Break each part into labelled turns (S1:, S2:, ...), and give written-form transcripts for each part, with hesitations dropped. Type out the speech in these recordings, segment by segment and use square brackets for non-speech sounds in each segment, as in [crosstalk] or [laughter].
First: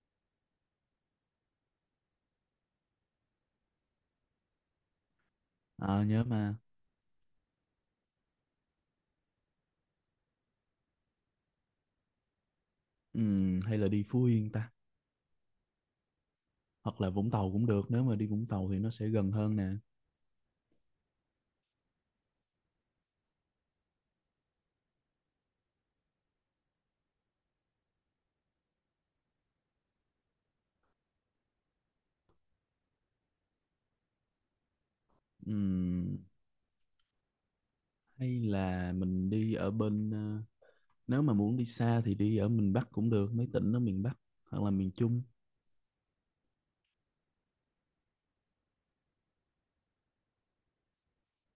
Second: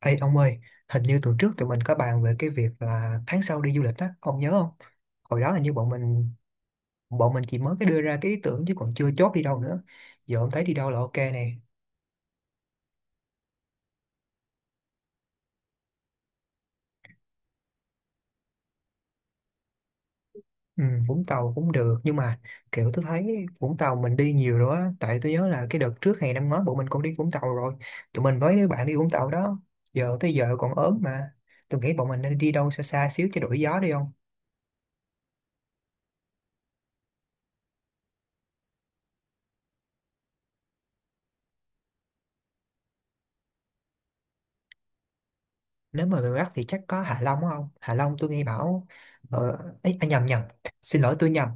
S1: Ê ông ơi, hình như tuần trước tụi mình có bàn về cái việc là tháng sau đi du lịch á, ông nhớ không? Hồi đó hình như bọn
S2: Ờ, nhớ
S1: mình
S2: mà.
S1: bọn mình chỉ mới cái đưa ra cái ý tưởng chứ còn chưa chốt đi đâu nữa. Giờ ông thấy đi đâu là ok nè.
S2: Hay là đi Phú Yên ta, hoặc là Vũng Tàu cũng được. Nếu mà đi Vũng Tàu thì nó sẽ gần hơn nè.
S1: Ừ, Vũng Tàu cũng được nhưng mà kiểu tôi thấy Vũng Tàu mình đi nhiều rồi á, tại tôi nhớ là cái đợt trước hè năm ngoái bọn mình cũng đi Vũng Tàu rồi. Tụi mình với đứa bạn đi Vũng Tàu đó, giờ tới giờ còn ớn mà. Tôi nghĩ bọn mình nên đi đâu xa xa xíu cho đổi gió đi.
S2: Ừm, hay là mình đi ở bên nếu mà muốn đi xa thì đi ở miền Bắc cũng được, mấy tỉnh ở miền Bắc hoặc là miền Trung.
S1: Nếu mà người Bắc thì chắc có Hạ Long đúng không, Hạ Long tôi nghe bảo ờ, ấy, à, nhầm nhầm xin lỗi tôi nhầm,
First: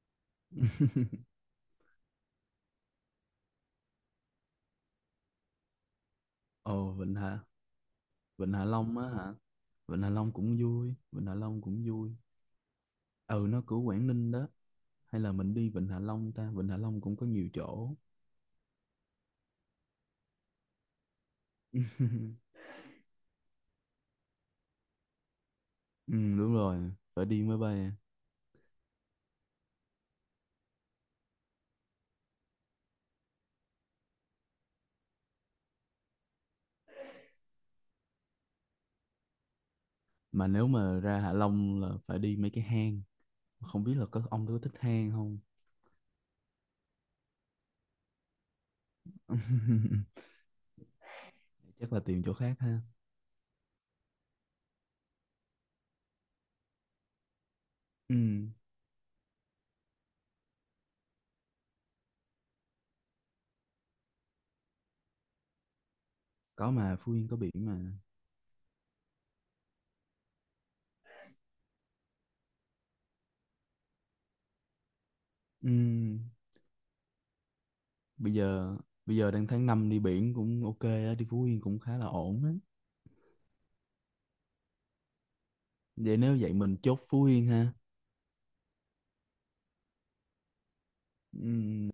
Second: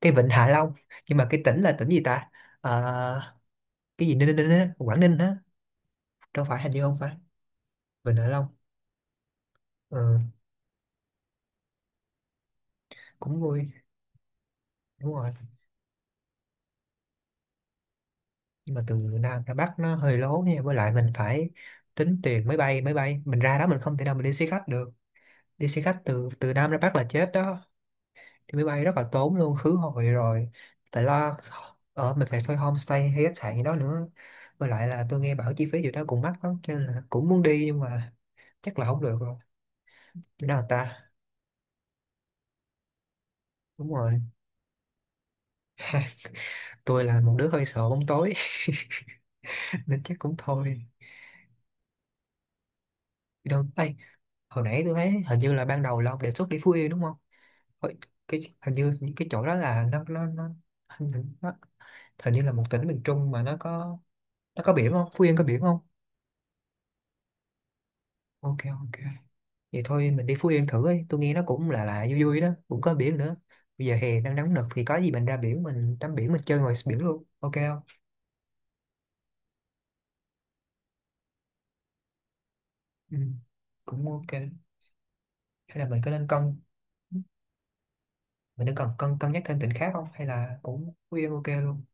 S1: cái vịnh Hạ Long, nhưng mà cái tỉnh là tỉnh gì ta? Ờ, cái gì Ninh, Ninh á, Quảng Ninh á, đâu phải, hình như
S2: Ồ,
S1: không
S2: Vịnh
S1: phải
S2: Hạ...
S1: vịnh Hạ Long.
S2: Vịnh Hạ Long á hả? Vịnh Hạ
S1: Ờ,
S2: Long cũng vui, Vịnh Hạ Long cũng vui.
S1: cũng
S2: Ừ,
S1: vui,
S2: nó của Quảng Ninh đó.
S1: đúng
S2: Hay
S1: rồi.
S2: là mình đi Vịnh Hạ Long ta? Vịnh Hạ Long cũng có nhiều chỗ.
S1: Nhưng mà từ Nam ra Bắc nó hơi lố nha, với lại mình phải tính tiền máy
S2: [laughs]
S1: bay, máy bay mình ra đó, mình không thể nào mình đi xe khách được. Đi xe khách
S2: Ừ,
S1: từ
S2: đúng
S1: từ Nam
S2: rồi,
S1: ra Bắc là
S2: phải
S1: chết
S2: đi máy
S1: đó.
S2: bay.
S1: Đi máy bay rất là tốn luôn, khứ hồi rồi, tại lo ở mình phải thuê homestay hay khách sạn gì đó nữa, với lại là tôi nghe bảo chi phí gì đó cũng mắc lắm, cho nên là cũng muốn đi nhưng mà chắc là không được rồi. Chỗ
S2: Mà
S1: nào
S2: nếu
S1: ta?
S2: mà ra Hạ Long là phải đi mấy cái hang, không
S1: Đúng
S2: biết là
S1: rồi.
S2: ông có thích hang không.
S1: [laughs] Tôi là một đứa hơi sợ bóng tối. [laughs] Nên
S2: [laughs]
S1: chắc cũng thôi.
S2: Chắc là tìm chỗ khác ha.
S1: Đi đâu? Ê, hồi nãy tôi thấy hình như là ban đầu là ông đề xuất đi Phú Yên đúng không? Hồi-
S2: Ừ,
S1: cái hình như những cái chỗ đó là nó hình như, nó hình như là một tỉnh miền Trung mà nó có, nó có biển không, Phú Yên có biển không?
S2: có mà, Phú Yên có biển mà.
S1: Ok, ok. Vậy thôi mình đi Phú Yên thử ấy, tôi nghe nó cũng là vui vui đó, cũng có biển nữa. Bây giờ hè đang nóng nực thì có gì mình ra biển,
S2: Ừ,
S1: mình tắm biển, mình chơi ngoài biển luôn, ok không?
S2: bây giờ bây giờ đang tháng 5, đi biển cũng ok á, đi Phú Yên cũng khá là ổn á.
S1: Ừ, cũng ok. Hay là mình có
S2: Vậy
S1: nên
S2: nếu vậy
S1: cân,
S2: mình chốt Phú Yên ha.
S1: Mình nên cần cân cân nhắc thêm tỉnh khác không? Hay là cũng Phú Yên ok luôn?
S2: Ừm,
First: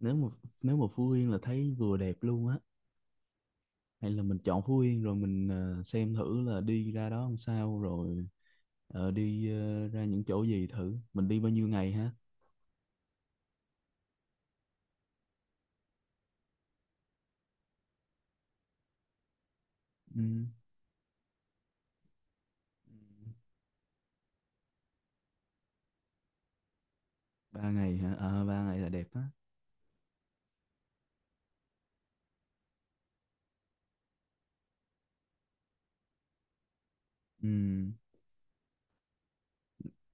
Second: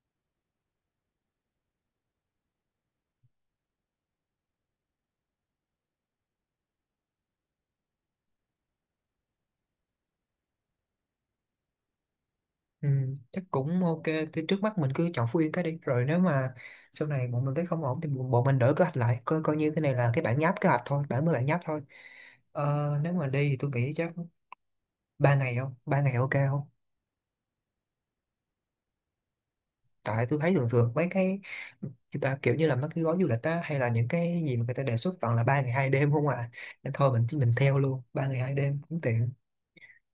S2: nếu mà nếu mà Phú Yên là thấy vừa đẹp luôn á. Hay là mình chọn Phú Yên rồi mình xem thử là đi ra đó làm sao rồi đi ra những chỗ gì thử, mình đi bao nhiêu ngày ha?
S1: Ừ, chắc cũng ok. Thì trước mắt mình cứ chọn Phú Yên cái đi. Rồi nếu mà sau này bọn mình thấy không ổn thì bọn bọn mình đổi kế hoạch lại, coi coi như cái này là cái
S2: Ừ,
S1: bản nháp kế hoạch thôi, bản nháp thôi. Ờ, nếu mà đi thì tôi nghĩ chắc ba ngày không? Ba ngày ok không?
S2: 3 ngày hả? À, 3 ngày là đẹp á.
S1: Tại tôi thấy thường thường mấy cái người ta kiểu như là mấy cái gói du lịch á hay là những cái gì mà người ta đề xuất toàn là ba ngày hai đêm không à, nên thôi mình
S2: Ừ.
S1: mình theo luôn ba ngày hai đêm cũng tiện.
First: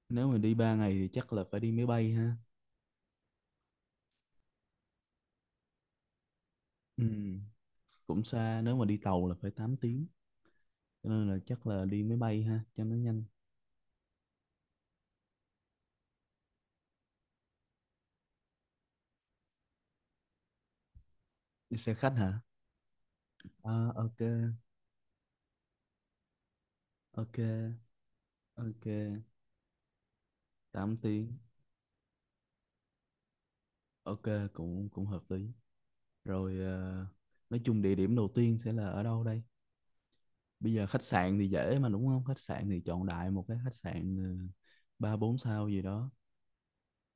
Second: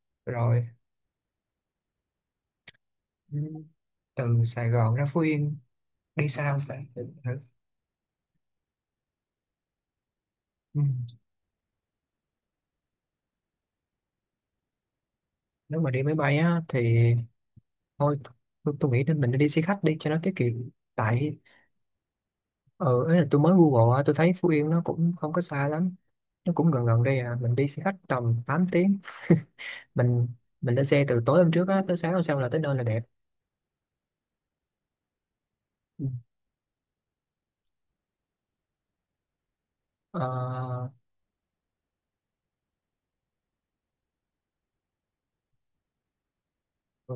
S2: Nếu mà đi
S1: Rồi,
S2: 3 ngày thì chắc là phải đi máy bay ha.
S1: ừ, từ Sài Gòn ra Phú Yên đi sao ta? Để
S2: Ừ.
S1: thử.
S2: Cũng xa, nếu mà đi tàu là phải 8 tiếng.
S1: Ừ.
S2: Cho nên là chắc là đi máy bay ha, cho nó nhanh.
S1: Nếu mà đi máy bay á thì thôi, tôi nghĩ nên mình nên đi xe khách đi cho nó tiết kiệm. Tại
S2: Đi xe khách hả?
S1: ờ ấy là tôi mới
S2: À,
S1: Google á, tôi
S2: ok,
S1: thấy Phú Yên nó cũng không có xa lắm, nó cũng gần gần đây à,
S2: ok,
S1: mình đi xe khách tầm tám tiếng.
S2: ok,
S1: [laughs] mình mình lên
S2: 8
S1: xe từ
S2: tiếng.
S1: tối hôm trước á, tới sáng hôm sau là tới nơi là đẹp.
S2: Ok, cũng cũng hợp lý.
S1: Ừ.
S2: Rồi nói chung địa điểm đầu tiên sẽ là ở đâu đây? Bây giờ
S1: Ờ,
S2: khách sạn thì dễ mà đúng không? Khách sạn thì chọn đại một cái khách sạn ba bốn sao gì đó.
S1: ừ.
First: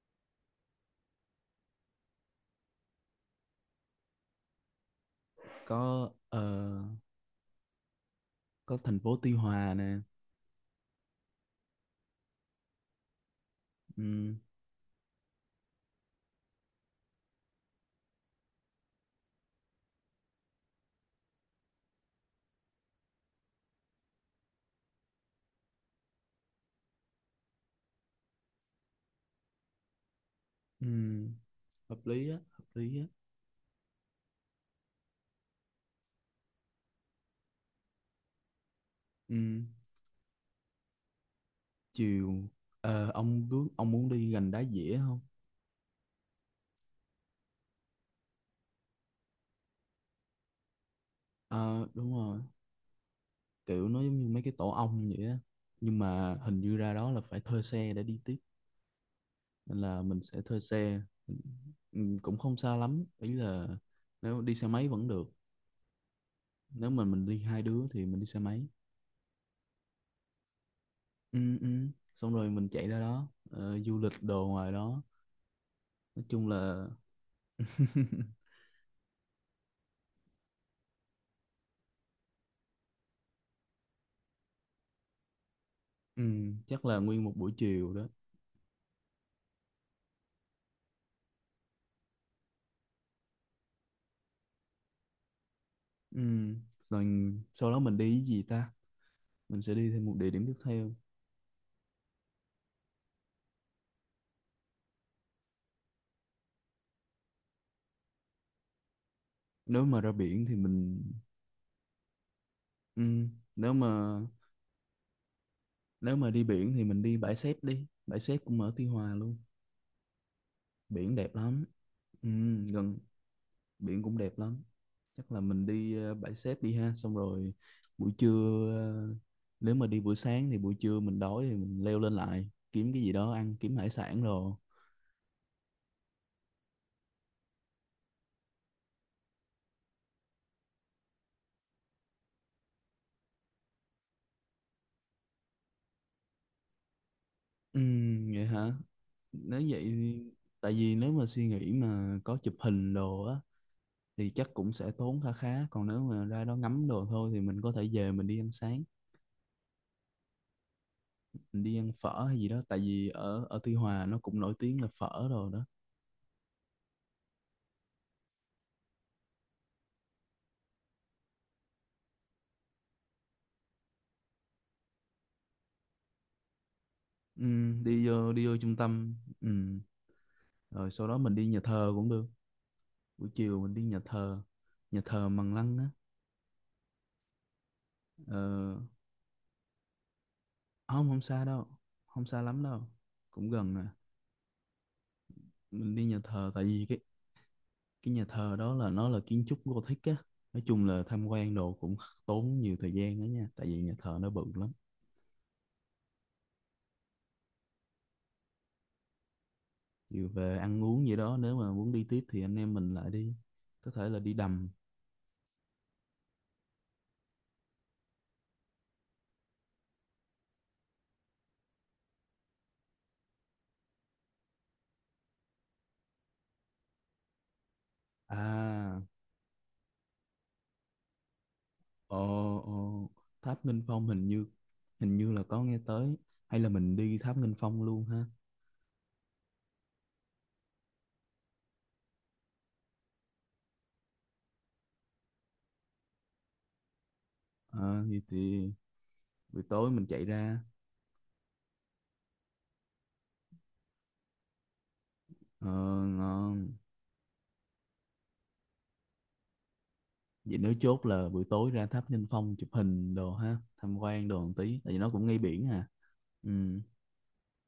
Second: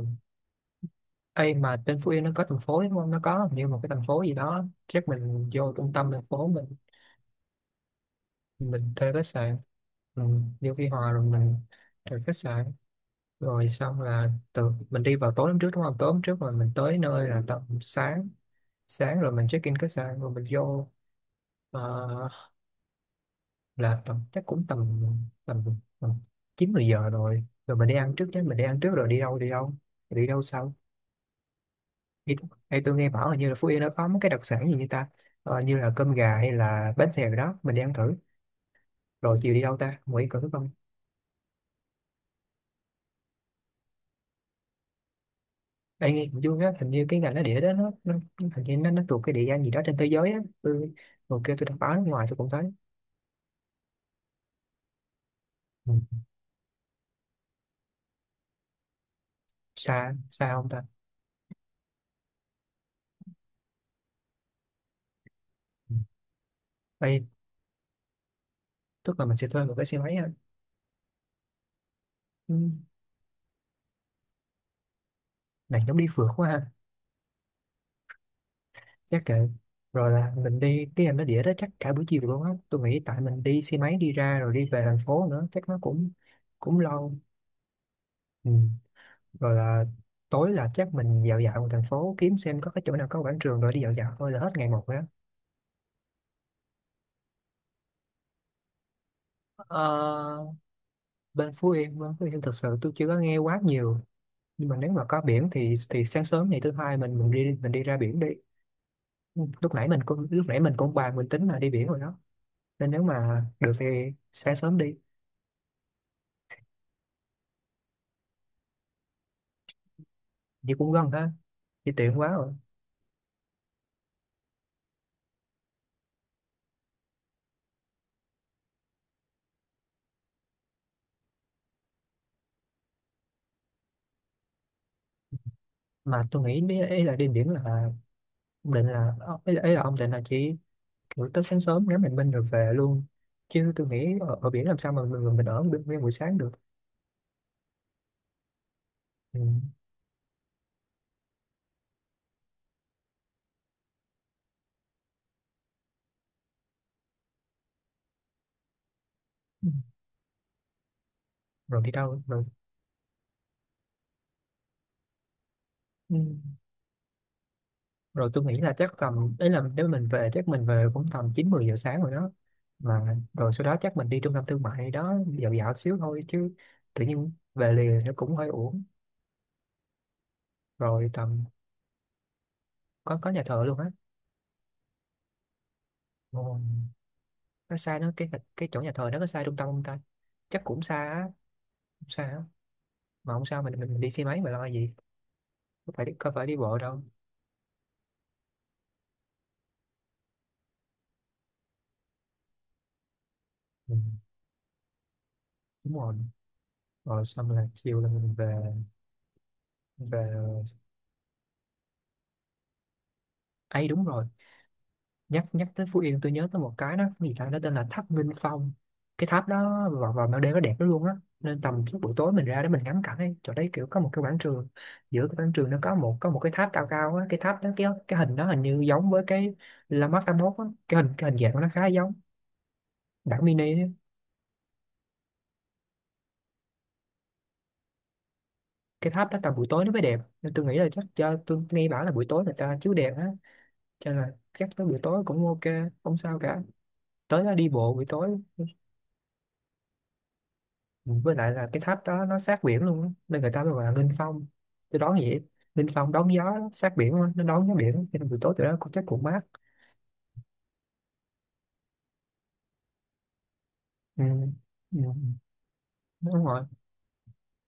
S1: Ê, mà trên Phú Yên nó có thành phố đúng không? Nó có như một cái thành phố gì đó. Chắc mình vô trung tâm
S2: Có
S1: thành phố mình
S2: có
S1: mình
S2: thành
S1: thuê
S2: phố
S1: khách
S2: Tuy
S1: sạn.
S2: Hòa nè.
S1: Ừ. Vô Tuy Hòa rồi mình thuê khách sạn. Rồi xong là
S2: Ừ.
S1: từ mình đi vào tối hôm trước đúng không? Tối hôm trước rồi mình tới nơi là tầm sáng. Sáng rồi mình check in khách sạn rồi mình vô ờ, là tầm chắc cũng tầm tầm, tầm 9 10 giờ rồi. Rồi mình đi ăn trước chứ, mình đi ăn trước rồi đi đâu. Đi đâu sau?
S2: Ừ, hợp lý
S1: Thì,
S2: á, hợp
S1: thì tôi
S2: lý á.
S1: nghe bảo là như là Phú Yên nó có mấy cái đặc sản gì như ta, ờ, như là cơm gà hay là bánh xèo đó, mình đi ăn thử. Rồi chiều đi
S2: Ừ,
S1: đâu ta, Nguyễn Cửu không?
S2: chiều ông muốn đi gành đá dĩa không?
S1: Ê, nghe cũng vui á, hình như cái ngành nó địa đó nó hình như nó thuộc cái địa danh gì đó trên thế giới á, tôi hồi kia tôi đọc
S2: Ờ,
S1: báo nước
S2: đúng
S1: ngoài tôi
S2: rồi,
S1: cũng thấy.
S2: kiểu nó giống như mấy cái tổ ong vậy á.
S1: Ừ.
S2: Nhưng mà hình như ra đó là phải thuê xe để đi tiếp nên là
S1: Xa
S2: mình sẽ
S1: xa
S2: thuê
S1: không ta?
S2: xe. Ừ, cũng không xa lắm, ý là nếu đi xe máy vẫn được.
S1: Ừ.
S2: Nếu mà
S1: Ê,
S2: mình đi hai đứa thì mình đi xe máy.
S1: tức là mình sẽ thuê một cái xe máy ha?
S2: Ừ, ừ. Xong rồi mình
S1: Ừ.
S2: chạy ra đó, du lịch đồ ngoài đó.
S1: Này giống đi
S2: Nói
S1: phượt quá
S2: chung
S1: ha.
S2: là [laughs]
S1: Chắc kệ. Rồi là mình đi cái ngành nó địa đó chắc cả buổi chiều luôn á, tôi nghĩ tại mình đi xe máy đi ra rồi đi về thành phố nữa chắc nó cũng
S2: ừ,
S1: cũng
S2: chắc là
S1: lâu.
S2: nguyên một buổi chiều đó.
S1: Ừ. Rồi là tối là chắc mình dạo dạo một thành phố kiếm xem có cái chỗ nào có quảng trường rồi đi dạo dạo thôi là hết ngày một rồi đó.
S2: Ừ. Rồi sau đó mình đi cái gì ta? Mình sẽ đi thêm một địa
S1: Ờ,
S2: điểm tiếp theo.
S1: bên Phú Yên thực sự tôi chưa có nghe quá nhiều, nhưng mà nếu mà có biển thì sáng sớm ngày thứ hai mình đi mình đi ra biển đi. lúc
S2: Nếu
S1: nãy mình
S2: mà ra
S1: cũng lúc
S2: biển thì
S1: nãy mình cũng
S2: mình
S1: bàn mình tính là đi biển rồi đó, nên nếu
S2: ừ.
S1: mà được
S2: Nếu
S1: thì
S2: mà
S1: sáng sớm đi
S2: nếu mà đi biển thì mình đi. Bãi xép cũng ở Tuy Hòa luôn.
S1: thì cũng gần
S2: Biển
S1: ha,
S2: đẹp lắm.
S1: thì tiện quá
S2: Ừ.
S1: rồi.
S2: Gần, biển cũng đẹp lắm. Chắc là mình đi bãi xép đi ha. Xong rồi buổi trưa nếu mà đi buổi sáng thì buổi trưa mình đói thì mình leo lên lại kiếm cái gì đó ăn, kiếm hải sản rồi.
S1: Mà tôi nghĩ ý là đi biển là ông định là ý là ông định là chỉ buổi tới sáng sớm ngắm bình minh rồi về luôn, chứ tôi nghĩ ở biển làm sao mà mình ở nguyên nguyên buổi sáng được.
S2: Vậy hả?
S1: Ừ.
S2: Nếu vậy thì- tại vì nếu mà suy nghĩ mà có chụp hình đồ á thì chắc cũng sẽ tốn khá khá, còn nếu mà ra đó ngắm đồ thôi thì mình có thể về mình đi ăn sáng,
S1: Ừ.
S2: mình đi
S1: Rồi đi
S2: ăn
S1: đâu
S2: phở hay
S1: rồi.
S2: gì đó tại vì ở ở Tuy Hòa nó cũng nổi tiếng là phở rồi đó.
S1: Ừ. Rồi tôi nghĩ là chắc tầm đấy là nếu mình về chắc mình về cũng tầm chín mười giờ sáng rồi đó mà. Rồi sau đó chắc mình đi trung tâm thương mại gì đó dạo dạo xíu thôi chứ tự nhiên về liền
S2: Đi
S1: nó
S2: vô
S1: cũng
S2: đi
S1: hơi
S2: vô trung
S1: uổng.
S2: tâm, ừm, rồi sau
S1: Rồi
S2: đó mình
S1: tầm
S2: đi nhà thờ cũng được.
S1: có
S2: Buổi
S1: có nhà
S2: chiều
S1: thờ
S2: mình
S1: luôn
S2: đi
S1: á?
S2: nhà thờ Mằng Lăng á.
S1: Ồ, nó xa nó cái
S2: Ờ,
S1: chỗ nhà thờ nó có xa trung tâm không ta? Chắc cũng xa
S2: không không
S1: á,
S2: xa đâu,
S1: cũng xa
S2: không
S1: á.
S2: xa lắm đâu.
S1: Mà không
S2: Cũng
S1: sao,
S2: gần
S1: mình
S2: nè.
S1: mình, mình đi xe máy mà lo gì, có
S2: Mình đi
S1: phải
S2: nhà
S1: có phải
S2: thờ
S1: đi
S2: tại
S1: bộ
S2: vì cái
S1: đâu.
S2: cái nhà thờ đó là nó là kiến trúc Gothic á, nói chung là tham quan đồ cũng tốn nhiều thời gian đó nha tại vì nhà
S1: Ừ,
S2: thờ nó bự lắm.
S1: đúng rồi. Rồi xong là chiều là mình về, về
S2: Dù về ăn uống gì đó nếu mà muốn đi tiếp thì anh em mình lại đi,
S1: ấy
S2: có
S1: đúng
S2: thể là
S1: rồi.
S2: đi đầm.
S1: Nhắc nhắc tới Phú Yên tôi nhớ tới một cái đó, cái gì ta, nó tên là tháp Nghinh Phong. Cái tháp đó vào vào ban đêm nó đẹp lắm luôn á, nên tầm lúc buổi tối mình ra để mình ngắm cảnh ấy. Chỗ đấy kiểu có một cái quảng trường, giữa cái quảng trường nó có một cái tháp cao cao á. Cái tháp đó cái hình
S2: À,
S1: giống với cái La Mát 81 á, cái hình dạng của nó khá giống
S2: ồ, ồ,
S1: bản
S2: tháp
S1: mini
S2: Nghinh
S1: á.
S2: Phong hình như, là có nghe tới. Hay là mình đi tháp Nghinh Phong luôn ha?
S1: Cái tháp đó tầm buổi tối nó mới đẹp nên tôi nghĩ là chắc cho, tôi nghe bảo là buổi tối người ta chiếu đèn á, cho nên là chắc tới buổi tối cũng ok, không sao cả, tới đó đi bộ buổi
S2: Ờ, thì,
S1: tối.
S2: thì buổi tối mình chạy ra
S1: Với lại là cái tháp đó nó sát biển luôn á, nên người ta mới gọi là nghênh phong, tôi đoán vậy.
S2: ờ,
S1: Nghênh phong đón gió
S2: ngon.
S1: sát biển á, nó đón gió biển cho nên buổi tối tụi nó cũng chắc cũng mát.
S2: Vậy nếu chốt là buổi tối ra tháp Nghinh Phong chụp hình đồ ha, tham
S1: Ừ.
S2: quan đồ một tí tại vì
S1: Ừ.
S2: nó cũng ngay biển à.
S1: đúng rồi
S2: Ừ,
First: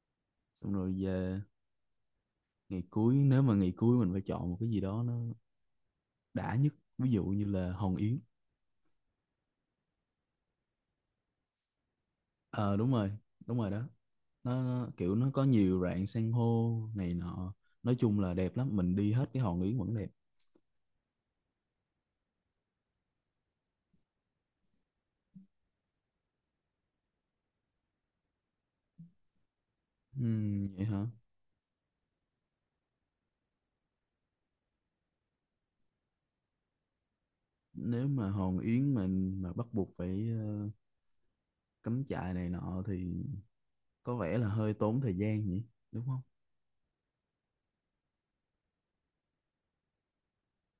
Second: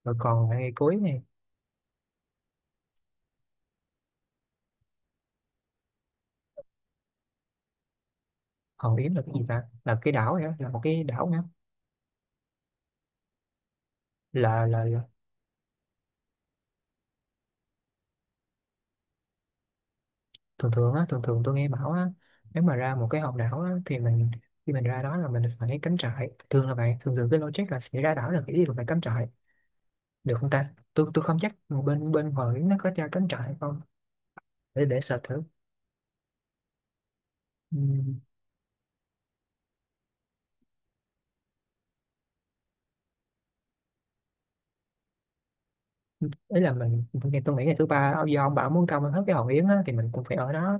S1: rồi còn lại ngày
S2: xong rồi
S1: cuối này.
S2: về. Ngày cuối, nếu mà ngày cuối mình phải chọn một cái gì đó nó đã nhất, ví dụ như là Hòn Yến.
S1: Hòn Yến là cái gì ta, là cái đảo vậy á, là một cái đảo nữa?
S2: Ờ, đúng rồi, đúng rồi đó. nó, nó
S1: Là
S2: kiểu nó có nhiều rạn san hô này nọ, nói chung là đẹp lắm, mình đi hết cái Hòn Yến vẫn đẹp.
S1: thường thường á Thường thường tôi nghe bảo á, nếu mà ra một cái hòn đảo á, thì mình khi mình ra đó là mình phải cắm trại, thường là vậy. Thường thường cái logic là sẽ ra đảo là cái ý là phải cắm trại. Được không ta?
S2: Vậy hả?
S1: Tôi không chắc bên bên Hòn Yến nó có cho cắm trại không, để sợ thử.
S2: Nếu
S1: Ừm,
S2: mà Hòn Yến mà bắt buộc phải cắm trại này nọ thì có vẻ là hơi tốn thời gian nhỉ, đúng không?
S1: ý là mình tôi nghĩ ngày thứ ba do ông bảo muốn công hết cái Hòn Yến á, thì mình cũng phải ở đó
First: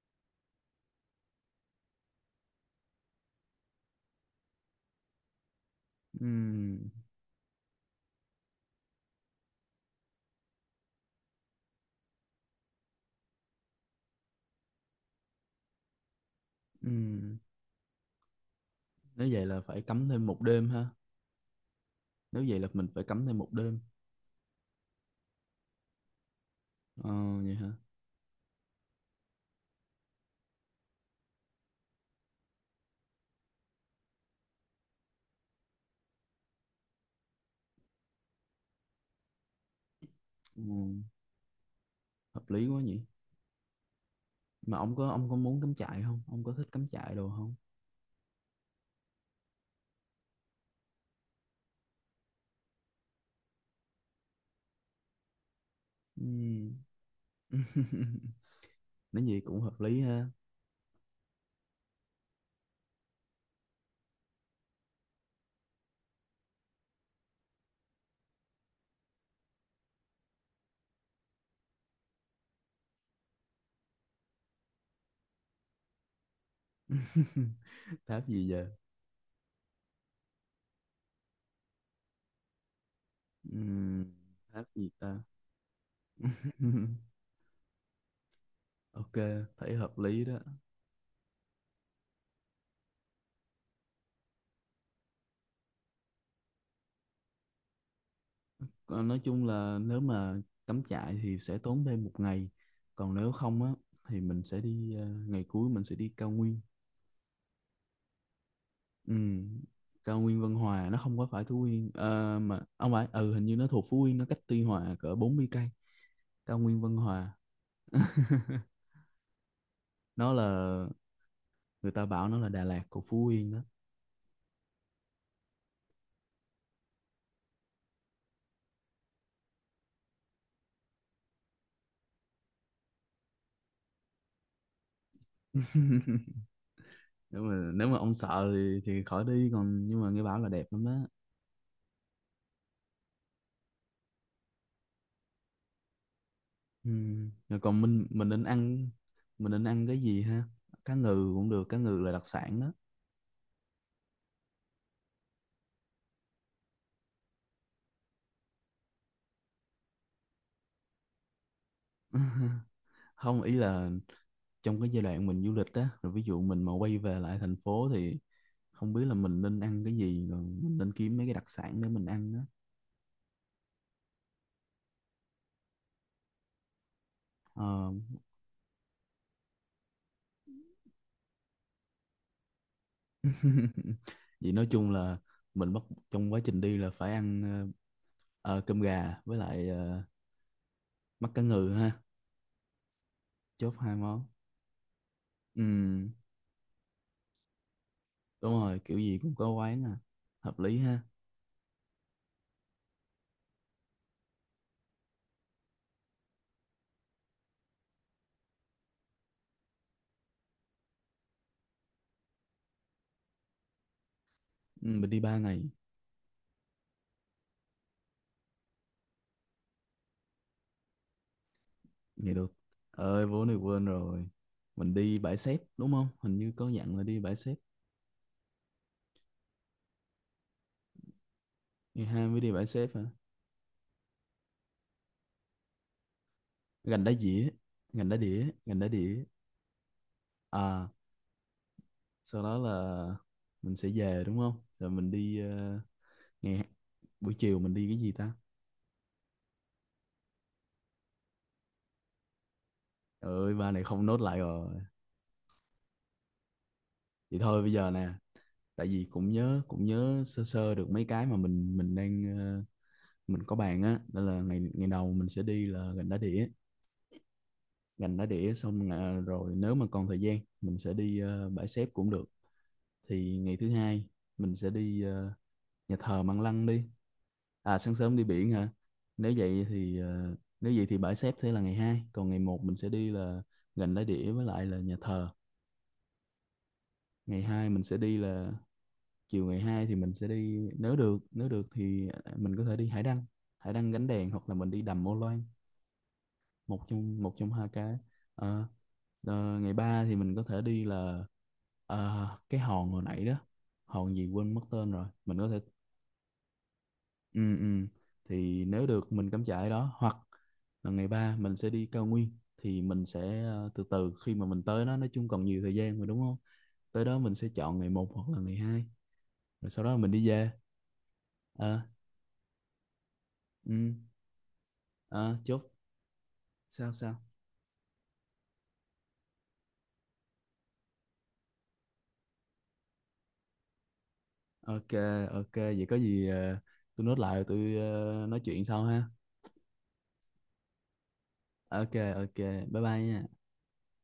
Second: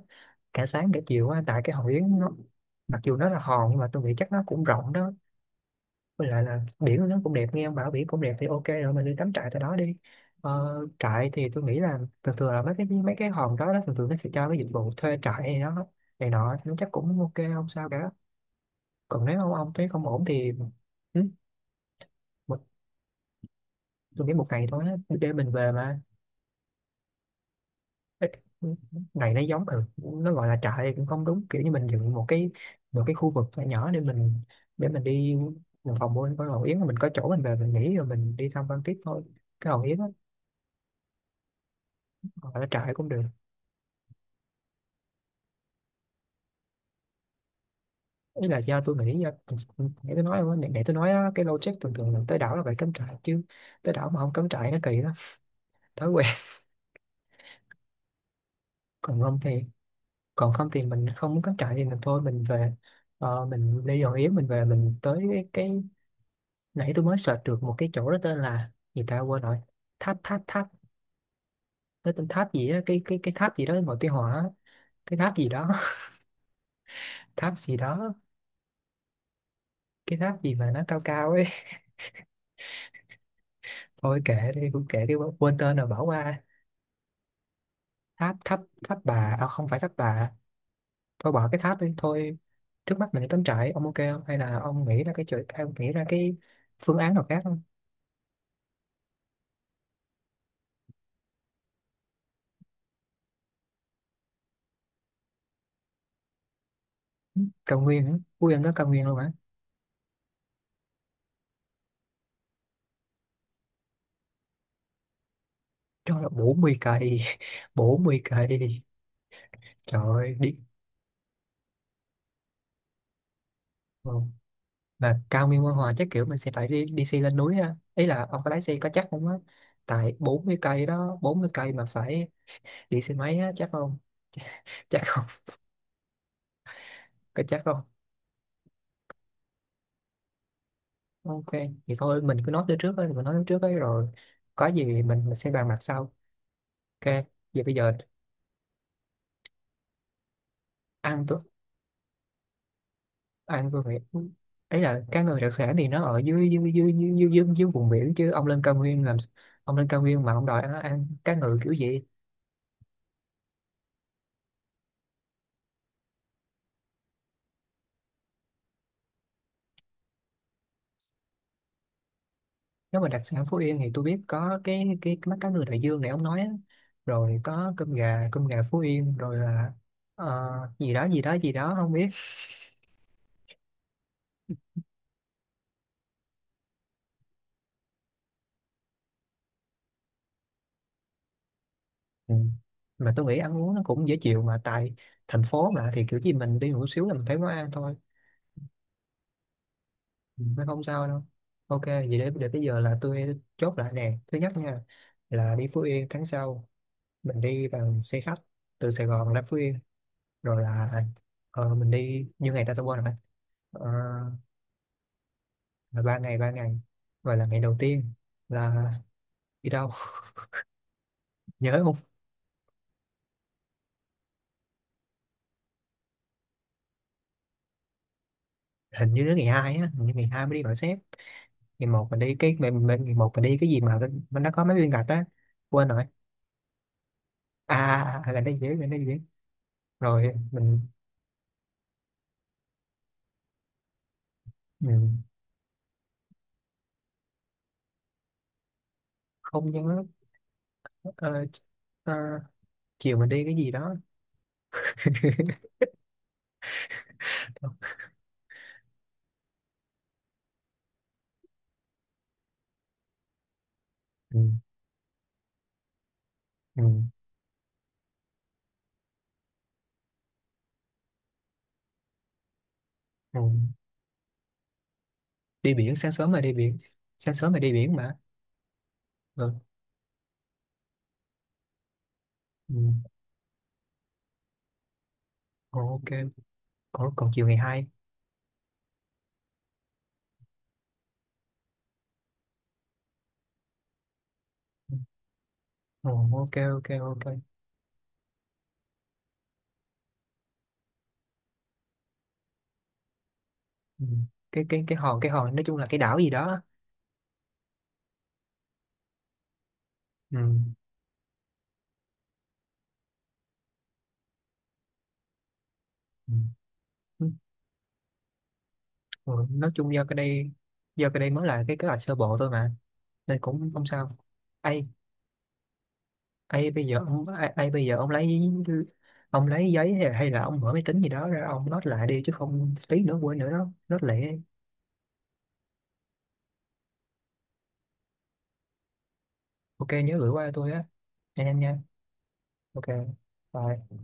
S1: cả sáng cả chiều á, tại cái Hòn Yến nó, mặc dù nó là hòn nhưng mà tôi nghĩ chắc nó cũng rộng đó. Với lại là
S2: Ừm,
S1: biển nó cũng đẹp, nghe ông bảo biển cũng đẹp thì ok rồi, mình đi cắm trại tại đó đi. Ờ, trại thì tôi nghĩ là thường thường là mấy cái hòn đó thường thường nó sẽ cho cái dịch vụ thuê trại hay đó này nọ, thì nó chắc cũng ok
S2: ừm.
S1: không sao cả. Còn
S2: Nếu
S1: nếu
S2: vậy
S1: ông
S2: là
S1: ông
S2: phải
S1: thấy không
S2: cắm
S1: ổn
S2: thêm một
S1: thì...
S2: đêm ha.
S1: Ừ.
S2: Nếu vậy
S1: một,
S2: là mình phải cắm thêm một đêm.
S1: tôi nghĩ một ngày thôi á, để mình về mà.
S2: Ờ, vậy hả?
S1: Ê, này nó giống nó gọi là trại thì cũng không đúng, kiểu như mình dựng một cái khu vực nhỏ nhỏ để mình đi một phòng mua có Hòn Yến, rồi mình có chỗ mình về mình nghỉ rồi mình đi thăm quan tiếp thôi cái Hòn Yến á.
S2: Ừ. Hợp
S1: Gọi là
S2: lý quá
S1: trại
S2: nhỉ.
S1: cũng được.
S2: Mà ông có muốn cắm trại không, ông có thích cắm trại đồ không?
S1: Ý là do tôi nghĩ do để tôi nói á, cái logic thường thường là tới đảo là phải cắm trại chứ. Tới đảo mà không cắm trại nó kỳ đó. Thói quen.
S2: Ừm. [laughs]
S1: [laughs] Còn
S2: Nói
S1: không
S2: gì
S1: thì...
S2: cũng hợp lý ha.
S1: mình không muốn cắm trại thì mình thôi, mình về. Ờ, mình đi Hòn Yến mình về, mình tới cái nãy tôi mới search được một cái chỗ đó tên là gì ta, quên rồi. Tháp tháp tháp nó tên tháp gì á, cái tháp gì đó màu tí hỏa á. Cái tháp gì đó. [laughs] Tháp
S2: [laughs]
S1: gì đó.
S2: Tháp gì giờ?
S1: Cái tháp gì mà nó cao cao ấy. [laughs]
S2: Ừm,
S1: Thôi kệ đi,
S2: tháp
S1: cũng
S2: gì
S1: kệ đi,
S2: ta?
S1: quên tên rồi, bỏ qua.
S2: [laughs]
S1: Tháp tháp Tháp
S2: Ok,
S1: Bà. À, không
S2: thấy
S1: phải Tháp
S2: hợp lý
S1: Bà.
S2: đó.
S1: Thôi bỏ cái tháp đi thôi. Trước mắt mình đi cắm trại, ông ok không? Hay là ông nghĩ ra cái phương án nào khác không?
S2: Còn nói chung là nếu mà cắm trại thì sẽ tốn thêm một ngày, còn nếu không á thì mình sẽ đi ngày cuối mình sẽ đi cao nguyên.
S1: Cao nguyên á? Ui, ăn có cao nguyên
S2: Ừ,
S1: luôn hả?
S2: cao nguyên Vân Hòa nó không có phải Phú Yên. Ờ, mà ông phải, ừ hình như nó thuộc Phú Yên, nó cách Tuy Hòa cỡ 40 cây.
S1: Trời ơi,
S2: Cao
S1: bốn mươi
S2: nguyên Vân
S1: cây
S2: Hòa
S1: [laughs] 40 cây. Trời
S2: nó
S1: ơi,
S2: là,
S1: đi.
S2: người ta bảo nó là Đà Lạt của Phú Yên đó.
S1: Ừ. Mà cao nguyên Quan Hòa chắc kiểu mình sẽ phải đi xe lên núi ha, ý là ông có lái xe có chắc không á, tại 40 cây đó, 40 cây mà phải đi xe máy á, chắc không? [laughs] Chắc không?
S2: [laughs] nếu
S1: Có chắc
S2: mà
S1: không?
S2: nếu mà ông sợ thì khỏi đi, còn nhưng mà nghe bảo là đẹp lắm đó.
S1: Ok thì thôi, mình cứ nói tới trước ấy, mình nói tới trước ấy rồi có gì mình sẽ bàn bạc sau.
S2: Ừ.
S1: Ok
S2: Rồi
S1: vậy bây
S2: còn
S1: giờ...
S2: mình nên ăn, mình nên ăn cái gì ha? Cá
S1: ăn
S2: ngừ
S1: tôi
S2: cũng được, cá ngừ là đặc sản đó.
S1: ăn tôi phải... ấy là cá ngừ đặc sản thì nó ở dưới dưới dưới dưới dưới, dưới vùng biển chứ. Ông lên cao nguyên làm ông lên cao nguyên mà ông đòi ăn cá ngừ kiểu gì?
S2: Không, ý là trong cái giai đoạn mình du lịch á, rồi ví dụ mình mà quay về lại thành phố thì không biết là mình nên ăn cái gì, rồi mình nên kiếm mấy cái đặc sản để mình ăn á.
S1: Nếu mà đặc sản Phú Yên thì tôi biết có cái mắt cá ngừ đại dương này ông nói á. Rồi có
S2: Ờ.
S1: cơm gà, cơm gà Phú Yên, rồi là ờ, gì đó gì đó gì đó không biết.
S2: [laughs] Vậy nói chung là mình bắt, trong quá trình đi là phải ăn ờ, cơm gà với lại mắt cá ngừ ha.
S1: Ừ. Mà tôi nghĩ ăn uống
S2: Chốt
S1: nó
S2: hai
S1: cũng dễ
S2: món.
S1: chịu mà, tại thành phố mà thì
S2: Ừ,
S1: kiểu gì mình đi một xíu là mình thấy món ăn thôi.
S2: đúng rồi, kiểu gì cũng có quán à.
S1: Ừ,
S2: Hợp
S1: nó
S2: lý
S1: không
S2: ha.
S1: sao đâu. Ok vậy để bây giờ là tôi chốt lại nè, thứ nhất nha, là đi Phú Yên tháng sau, mình đi bằng xe khách từ Sài Gòn ra Phú Yên, rồi là mình đi như ngày ta, tôi quên rồi. Ờ,
S2: Ừ, mình đi 3 ngày.
S1: là ba ngày, gọi là ngày đầu tiên là đi đâu? [laughs] Nhớ không?
S2: Ngày được, ơi vốn này quên rồi. Mình đi bãi xép đúng không? Hình như có dặn là đi bãi xép.
S1: Hình như đến ngày hai á, hình như ngày hai mới đi gọi sếp. Ngày
S2: Ngày
S1: một mình
S2: hai
S1: đi
S2: mới đi
S1: cái
S2: bãi xép hả?
S1: gì mà nó có mấy viên gạch á, quên rồi.
S2: Gành đá dĩa, gành đá
S1: À, là
S2: đĩa,
S1: nó dễ
S2: gành
S1: là
S2: đá
S1: nó dễ
S2: đĩa.
S1: Rồi mình,
S2: À, sau đó là mình sẽ về đúng không? Rồi mình
S1: mình
S2: đi nghe, buổi chiều mình đi cái gì ta?
S1: không nhớ. Ờ, ờ, chiều mình
S2: Trời
S1: đi
S2: ơi,
S1: cái gì
S2: ba này
S1: đó.
S2: không nốt lại rồi.
S1: [laughs]
S2: Vậy thôi bây giờ nè, tại vì cũng nhớ sơ sơ được mấy cái mà mình đang mình có bàn á, đó
S1: ừ,
S2: là ngày ngày đầu mình sẽ đi là gành đá đĩa.
S1: ừ.
S2: Gành đá đĩa xong là, rồi nếu mà còn thời gian mình sẽ đi bãi xép cũng được. Thì
S1: Ừ.
S2: ngày thứ hai mình sẽ đi
S1: đi biển
S2: nhà
S1: sáng
S2: thờ
S1: sớm mà
S2: Măng
S1: đi
S2: Lăng
S1: biển
S2: đi.
S1: sáng sớm mà đi
S2: À,
S1: biển
S2: sáng sớm
S1: mà.
S2: đi biển hả? Nếu
S1: Ừ.
S2: vậy thì nếu vậy thì bãi xếp sẽ là ngày hai, còn ngày một
S1: Ừ.
S2: mình sẽ đi là gành đá đĩa với lại là nhà thờ.
S1: Ồ, ok. Còn
S2: Ngày
S1: chiều ngày
S2: 2 mình
S1: hai?
S2: sẽ đi là, chiều ngày 2 thì mình sẽ đi nếu được, nếu được thì à, mình có thể đi hải đăng, hải đăng gánh đèn hoặc là mình đi
S1: Ừ.
S2: đầm Ô Loan.
S1: Ồ, ok
S2: một
S1: ok
S2: trong
S1: ok.
S2: một trong hai cái. Ờ, ờ, ngày 3 thì mình có thể đi là cái hòn hồi nãy đó,
S1: Ừ.
S2: hòn gì quên mất
S1: cái cái
S2: tên
S1: cái
S2: rồi,
S1: hòn cái
S2: mình có
S1: hòn
S2: thể
S1: nói chung là cái đảo gì đó.
S2: ừ, ừ. Thì nếu được mình cắm trại đó hoặc
S1: Ừ.
S2: là ngày ba mình sẽ đi cao nguyên. Thì mình sẽ từ từ khi mà mình tới đó, nói chung còn nhiều thời gian mà đúng
S1: Ừ.
S2: không? Tới đó mình sẽ chọn ngày một hoặc là ngày hai.
S1: Ừ.
S2: Rồi
S1: Nói
S2: sau
S1: chung
S2: đó
S1: do
S2: mình
S1: cái
S2: đi về.
S1: đây do cái đây mới là cái
S2: Ờ,
S1: kế hoạch sơ bộ thôi mà, nên cũng không
S2: ừ,
S1: sao. Ai?
S2: ờ, chốt.
S1: Ai bây
S2: Sao
S1: giờ
S2: sao?
S1: ông ai, ai bây giờ ông lấy giấy hay là ông mở máy tính gì đó ra, ông note lại đi, chứ không tí nữa quên nữa đó, note lại.
S2: Ok, ok, vậy có gì tôi nốt lại rồi tôi nói chuyện sau ha.
S1: Ok nhớ gửi qua cho tôi á, nhanh nhanh nha.
S2: Ok, ok, bye
S1: Ok,
S2: bye nha.
S1: bye.